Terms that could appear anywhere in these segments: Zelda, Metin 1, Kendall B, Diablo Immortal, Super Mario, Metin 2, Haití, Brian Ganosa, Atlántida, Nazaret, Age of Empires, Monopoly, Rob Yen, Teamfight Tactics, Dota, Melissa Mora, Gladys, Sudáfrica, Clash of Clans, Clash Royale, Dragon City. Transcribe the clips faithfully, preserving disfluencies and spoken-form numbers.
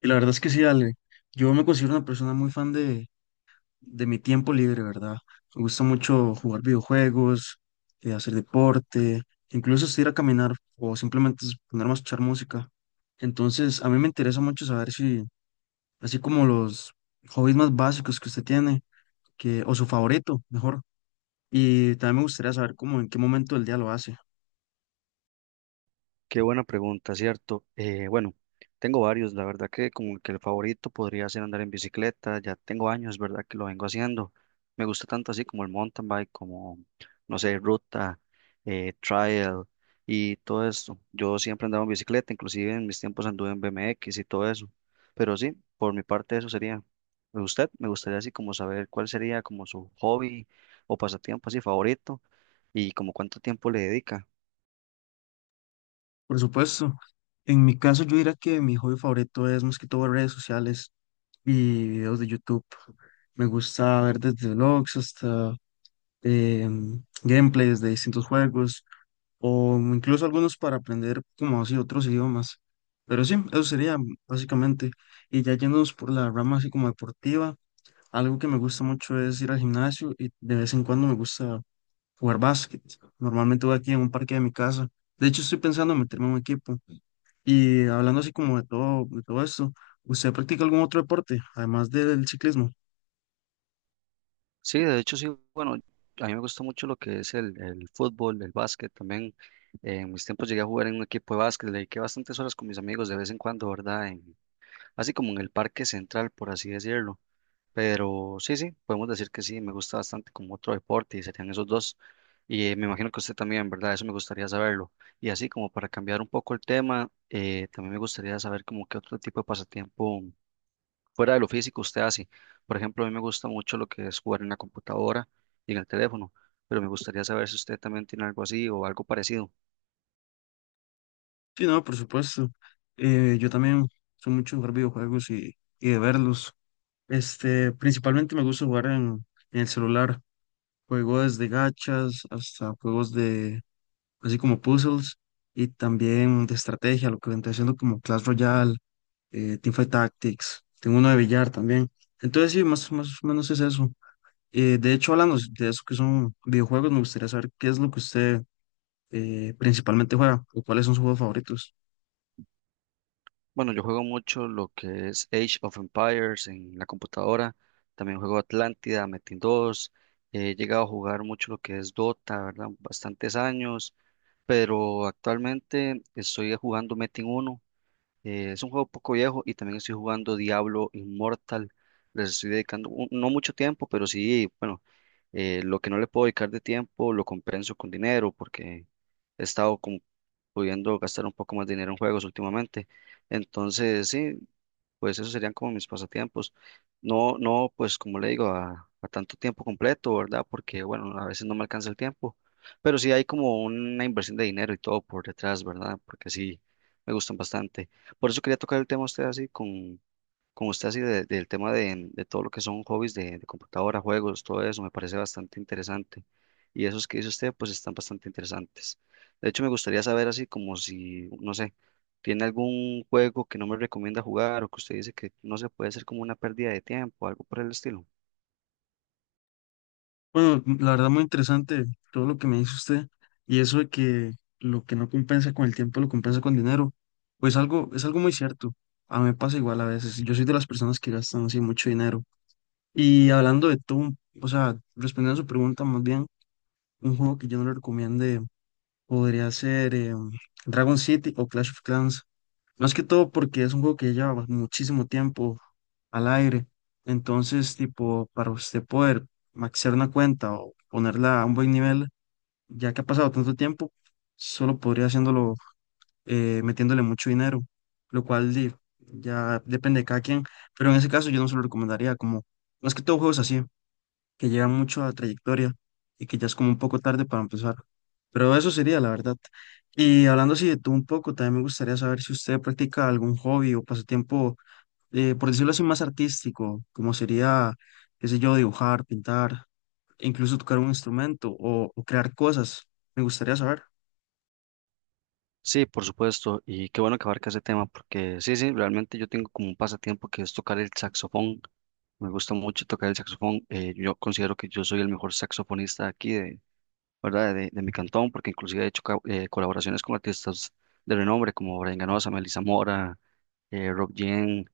Y la verdad es que sí, Ale. Yo me considero una persona muy fan de, de mi tiempo libre, ¿verdad? Me gusta mucho jugar videojuegos, eh, hacer deporte, incluso hasta ir a caminar o simplemente es ponerme a escuchar música. Entonces, a mí me interesa mucho saber si, así como los hobbies más básicos que usted tiene, que, o su favorito, mejor. Y también me gustaría saber cómo, en qué momento del día lo hace. Qué buena pregunta, ¿cierto? Eh, bueno, tengo varios, la verdad que como que el favorito podría ser andar en bicicleta, ya tengo años, ¿verdad? Que lo vengo haciendo. Me gusta tanto así como el mountain bike, como, no sé, ruta, eh, trail y todo esto. Yo siempre andaba en bicicleta, inclusive en mis tiempos anduve en B M X y todo eso. Pero sí, por mi parte eso sería. Usted, me gustaría así como saber cuál sería como su hobby o pasatiempo así favorito y como cuánto tiempo le dedica. Por supuesto, en mi caso yo diría que mi hobby favorito es más que todo redes sociales. Y videos de YouTube. Me gusta ver desde vlogs hasta em, gameplays de distintos juegos o incluso algunos para aprender como así otros idiomas. Pero sí, eso sería básicamente. Y ya yéndonos por la rama así como deportiva, algo que me gusta mucho es ir al gimnasio y de vez en cuando me gusta jugar básquet. Normalmente voy aquí en un parque de mi casa. De hecho, estoy pensando en meterme en un equipo. Y hablando así como de todo, de todo esto, ¿usted practica algún otro deporte, además del ciclismo? Sí, de hecho sí, bueno, a mí me gusta mucho lo que es el, el fútbol, el básquet también. Eh, en mis tiempos llegué a jugar en un equipo de básquet, le dediqué bastantes horas con mis amigos de vez en cuando, ¿verdad? En- así como en el parque central, por así decirlo. Pero sí, sí, podemos decir que sí, me gusta bastante como otro deporte y serían esos dos. Y eh, me imagino que usted también, ¿verdad? Eso me gustaría saberlo. Y así como para cambiar un poco el tema, eh, también me gustaría saber como qué otro tipo de pasatiempo fuera de lo físico usted hace. Por ejemplo, a mí me gusta mucho lo que es jugar en la computadora y en el teléfono, pero me gustaría saber si usted también tiene algo así o algo parecido. Sí, no, por supuesto. Eh, yo también soy mucho de jugar videojuegos y, y de verlos. Este, principalmente me gusta jugar en, en el celular. Juego desde gachas hasta juegos de, así como puzzles y también de estrategia, lo que vendría siendo como Clash Royale, eh, Teamfight Tactics. Tengo uno de billar también. Entonces, sí, más, más o menos es eso. Eh, de hecho, hablando de eso que son videojuegos, me gustaría saber qué es lo que usted eh, principalmente juega o cuáles son sus juegos favoritos. Bueno, yo juego mucho lo que es Age of Empires en la computadora, también juego Atlántida, Metin dos, he llegado a jugar mucho lo que es Dota, ¿verdad? Bastantes años, pero actualmente estoy jugando Metin uno. Eh, es un juego poco viejo y también estoy jugando Diablo Immortal. Les estoy dedicando un- no mucho tiempo, pero sí, bueno, eh, lo que no le puedo dedicar de tiempo lo compenso con dinero porque he estado como pudiendo gastar un poco más de dinero en juegos últimamente. Entonces, sí, pues esos serían como mis pasatiempos. No, no, pues como le digo, a, a tanto tiempo completo, ¿verdad? Porque, bueno, a veces no me alcanza el tiempo, pero sí hay como una inversión de dinero y todo por detrás, ¿verdad? Porque sí, me gustan bastante. Por eso quería tocar el tema a usted así, con, con usted así de- del tema de, de todo lo que son hobbies de, de computadora, juegos, todo eso, me parece bastante interesante. Y esos que dice usted, pues están bastante interesantes. De hecho, me gustaría saber así como si, no sé, tiene algún juego que no me recomienda jugar o que usted dice que no se puede hacer como una pérdida de tiempo, algo por el estilo. Bueno, la verdad muy interesante todo lo que me dice usted y eso de que lo que no compensa con el tiempo lo compensa con dinero, pues algo es algo muy cierto. A mí me pasa igual a veces. Yo soy de las personas que gastan así mucho dinero. Y hablando de todo, un- o sea, respondiendo a su pregunta más bien, un juego que yo no le recomiende podría ser em, Dragon City o Clash of Clans. Más que todo porque es un juego que lleva muchísimo tiempo al aire. Entonces, tipo, para usted poder maxear una cuenta o ponerla a un buen nivel, ya que ha pasado tanto tiempo, solo podría haciéndolo eh, metiéndole mucho dinero, lo cual di, ya depende de cada quien. Pero en ese caso yo no se lo recomendaría, como más que todo juegos así que llevan mucho a trayectoria y que ya es como un poco tarde para empezar. Pero eso sería la verdad. Y hablando así de tú un poco, también me gustaría saber si usted practica algún hobby o pasatiempo, eh, por decirlo así, más artístico, como sería, qué sé yo, dibujar, pintar, e incluso tocar un instrumento o, o crear cosas. Me gustaría saber. Sí, por supuesto, y qué bueno que abarca ese tema, porque sí, sí, realmente yo tengo como un pasatiempo que es tocar el saxofón. Me gusta mucho tocar el saxofón. Eh, yo considero que yo soy el mejor saxofonista aquí de, ¿verdad? De, de mi cantón, porque inclusive he hecho ca- eh, colaboraciones con artistas de renombre como Brian Ganosa, Melissa Mora, eh, Rob Yen,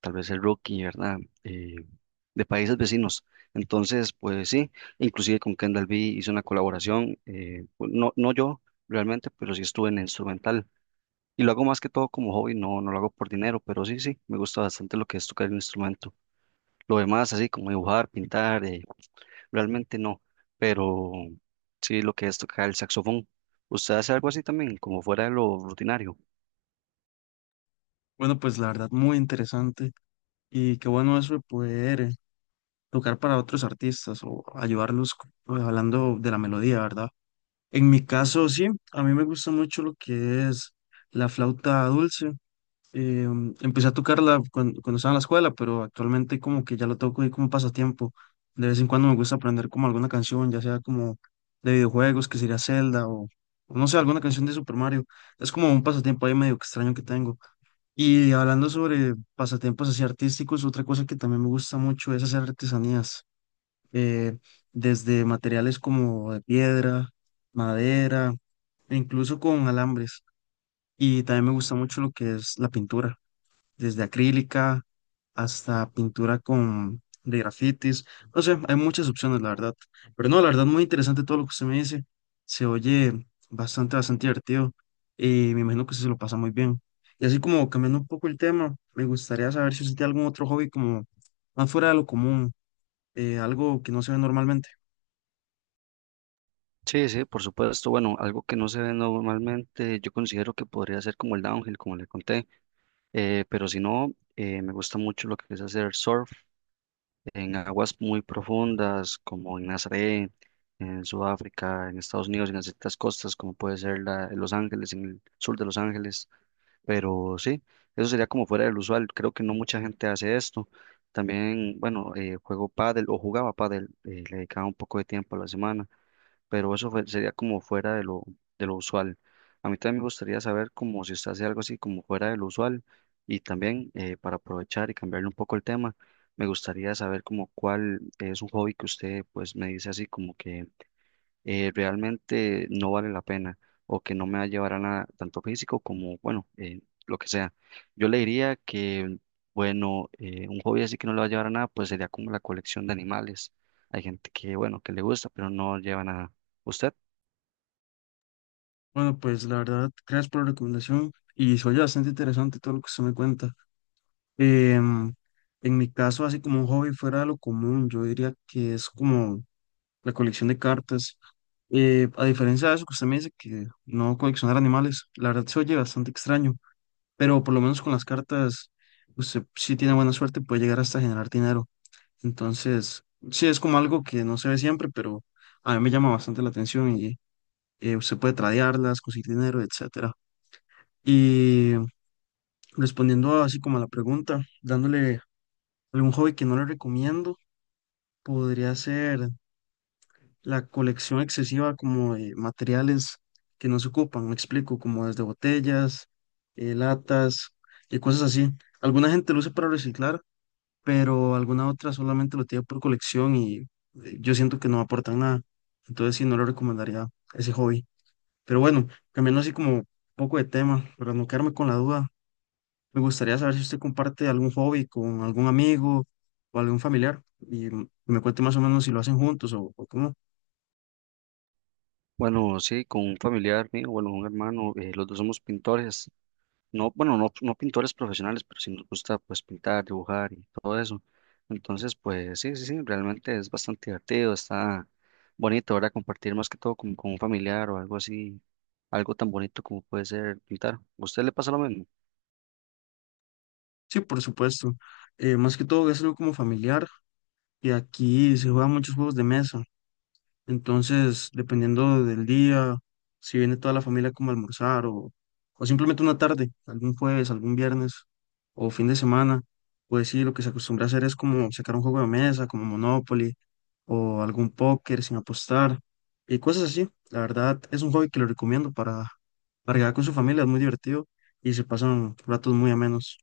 tal vez el Rookie, ¿verdad? Eh, de países vecinos. Entonces, pues sí, inclusive con Kendall B hice una colaboración, eh, pues, no, no yo realmente, pero sí estuve en el instrumental. Y lo hago más que todo como hobby, no, no lo hago por dinero, pero sí, sí, me gusta bastante lo que es tocar el instrumento. Lo demás, así como dibujar, pintar, eh, realmente no, pero sí lo que es tocar el saxofón. ¿Usted hace algo así también, como fuera de lo rutinario? Bueno, pues la verdad, muy interesante y qué bueno eso de poder eh, tocar para otros artistas o ayudarlos co- hablando de la melodía, ¿verdad? En mi caso, sí, a mí me gusta mucho lo que es la flauta dulce. Eh, Empecé a tocarla cuan- cuando, estaba en la escuela, pero actualmente como que ya lo toco ahí como pasatiempo. De vez en cuando me gusta aprender como alguna canción, ya sea como de videojuegos, que sería Zelda o, o no sé, alguna canción de Super Mario. Es como un pasatiempo ahí medio extraño que tengo. Y hablando sobre pasatiempos así artísticos, otra cosa que también me gusta mucho es hacer artesanías, eh, desde materiales como de piedra, madera, e incluso con alambres. Y también me gusta mucho lo que es la pintura, desde acrílica hasta pintura con de grafitis. No sé, hay muchas opciones, la verdad. Pero no, la verdad, muy interesante todo lo que usted me dice. Se oye bastante, bastante divertido y me imagino que usted se lo pasa muy bien. Y así como cambiando un poco el tema, me gustaría saber si usted tiene algún otro hobby como más fuera de lo común, eh, algo que no se ve normalmente. Sí, sí, por supuesto. Bueno, algo que no se ve normalmente, yo considero que podría ser como el downhill, como le conté, eh, pero si no, eh, me gusta mucho lo que es hacer surf en aguas muy profundas, como en Nazaret, en Sudáfrica, en Estados Unidos, en ciertas costas, como puede ser la- Los Ángeles, en el sur de Los Ángeles. Pero sí, eso sería como fuera del usual. Creo que no mucha gente hace esto. También, bueno, eh, juego pádel o jugaba pádel, eh, le dedicaba un poco de tiempo a la semana, pero eso fue- sería como fuera de lo, de lo usual. A mí también me gustaría saber como si usted hace algo así como fuera de lo usual y también eh, para aprovechar y cambiarle un poco el tema, me gustaría saber como cuál es un hobby que usted pues me dice así como que eh, realmente no vale la pena o que no me va a llevar a nada, tanto físico como, bueno, eh, lo que sea. Yo le diría que, bueno, eh, un hobby así que no le va a llevar a nada, pues sería como la colección de animales. Hay gente que, bueno, que le gusta, pero no lleva nada. ¿Usted? Bueno, pues la verdad, gracias por la recomendación y soy bastante interesante todo lo que usted me cuenta. Em, en mi caso, así como un hobby fuera de lo común, yo diría que es como la colección de cartas. Eh, a diferencia de eso que usted me dice que no coleccionar animales, la verdad se oye bastante extraño, pero por lo menos con las cartas, usted si tiene buena suerte puede llegar hasta generar dinero. Entonces, sí es como algo que no se ve siempre, pero a mí me llama bastante la atención y eh, usted puede tradearlas, conseguir dinero, etcétera, y respondiendo así como a la pregunta, dándole algún hobby que no le recomiendo, podría ser la colección excesiva como de materiales que no se ocupan, me explico, como desde botellas, eh, latas y cosas así. Alguna gente lo usa para reciclar, pero alguna otra solamente lo tiene por colección y eh, yo siento que no aportan nada. Entonces sí, no le recomendaría ese hobby. Pero bueno, cambiando así como un poco de tema, para no quedarme con la duda. Me gustaría saber si usted comparte algún hobby con algún amigo o algún familiar y m- me cuente más o menos si lo hacen juntos o, o cómo. Bueno, sí, con un familiar mío, bueno, un hermano, eh, los dos somos pintores. No, bueno, no, no pintores profesionales, pero sí nos gusta pues pintar, dibujar y todo eso. Entonces, pues sí, sí, sí, realmente es bastante divertido, está bonito, ahora compartir más que todo como con un familiar o algo así, algo tan bonito como puede ser pintar. ¿A usted le pasa lo mismo? Sí, por supuesto. Eh, más que todo es algo como familiar y aquí se juegan muchos juegos de mesa. Entonces, dependiendo del día, si viene toda la familia como a almorzar o, o simplemente una tarde, algún jueves, algún viernes o fin de semana, pues sí, lo que se acostumbra a hacer es como sacar un juego de mesa, como Monopoly o algún póker sin apostar y cosas así. La verdad, es un hobby que lo recomiendo para, para llegar con su familia, es muy divertido y se pasan ratos muy amenos.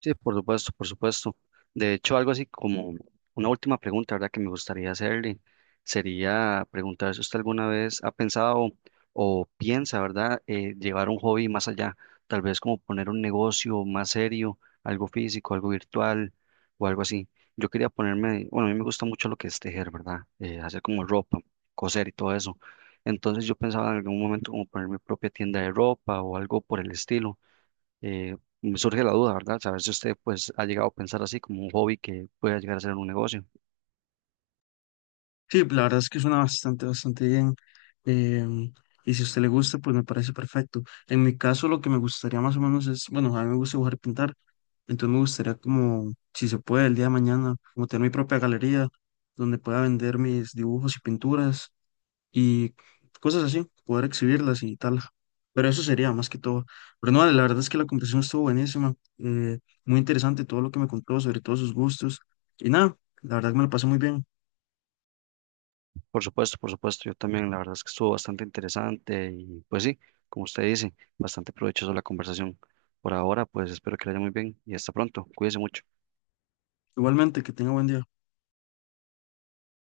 Sí, por supuesto, por supuesto. De hecho, algo así como una última pregunta, ¿verdad? Que me gustaría hacerle sería preguntar si usted alguna vez ha pensado o piensa, ¿verdad? eh, llevar un hobby más allá, tal vez como poner un negocio más serio, algo físico, algo virtual o algo así. Yo quería ponerme, bueno, a mí me gusta mucho lo que es tejer, ¿verdad? eh, hacer como ropa, coser y todo eso. Entonces yo pensaba en algún momento como poner mi propia tienda de ropa o algo por el estilo. Eh, me surge la duda, ¿verdad? Saber si usted pues ha llegado a pensar así como un hobby que pueda llegar a ser un negocio. Sí, la verdad es que suena bastante, bastante bien. em, y si a usted le gusta, pues me parece perfecto. En mi caso, lo que me gustaría más o menos es, bueno, a mí me gusta dibujar y pintar, entonces me gustaría como, si se puede, el día de mañana, como tener mi propia galería donde pueda vender mis dibujos y pinturas y cosas así, poder exhibirlas y tal. Pero eso sería más que todo. Pero no, la verdad es que la conversación estuvo buenísima, eh, muy interesante todo lo que me contó, sobre todos sus gustos. Y nada, la verdad que me lo pasé muy bien. Por supuesto, por supuesto, yo también, la verdad es que estuvo bastante interesante y pues sí, como usted dice, bastante provechoso la conversación. Por ahora, pues espero que le haya muy bien y hasta pronto. Cuídese mucho. Igualmente, que tenga buen día.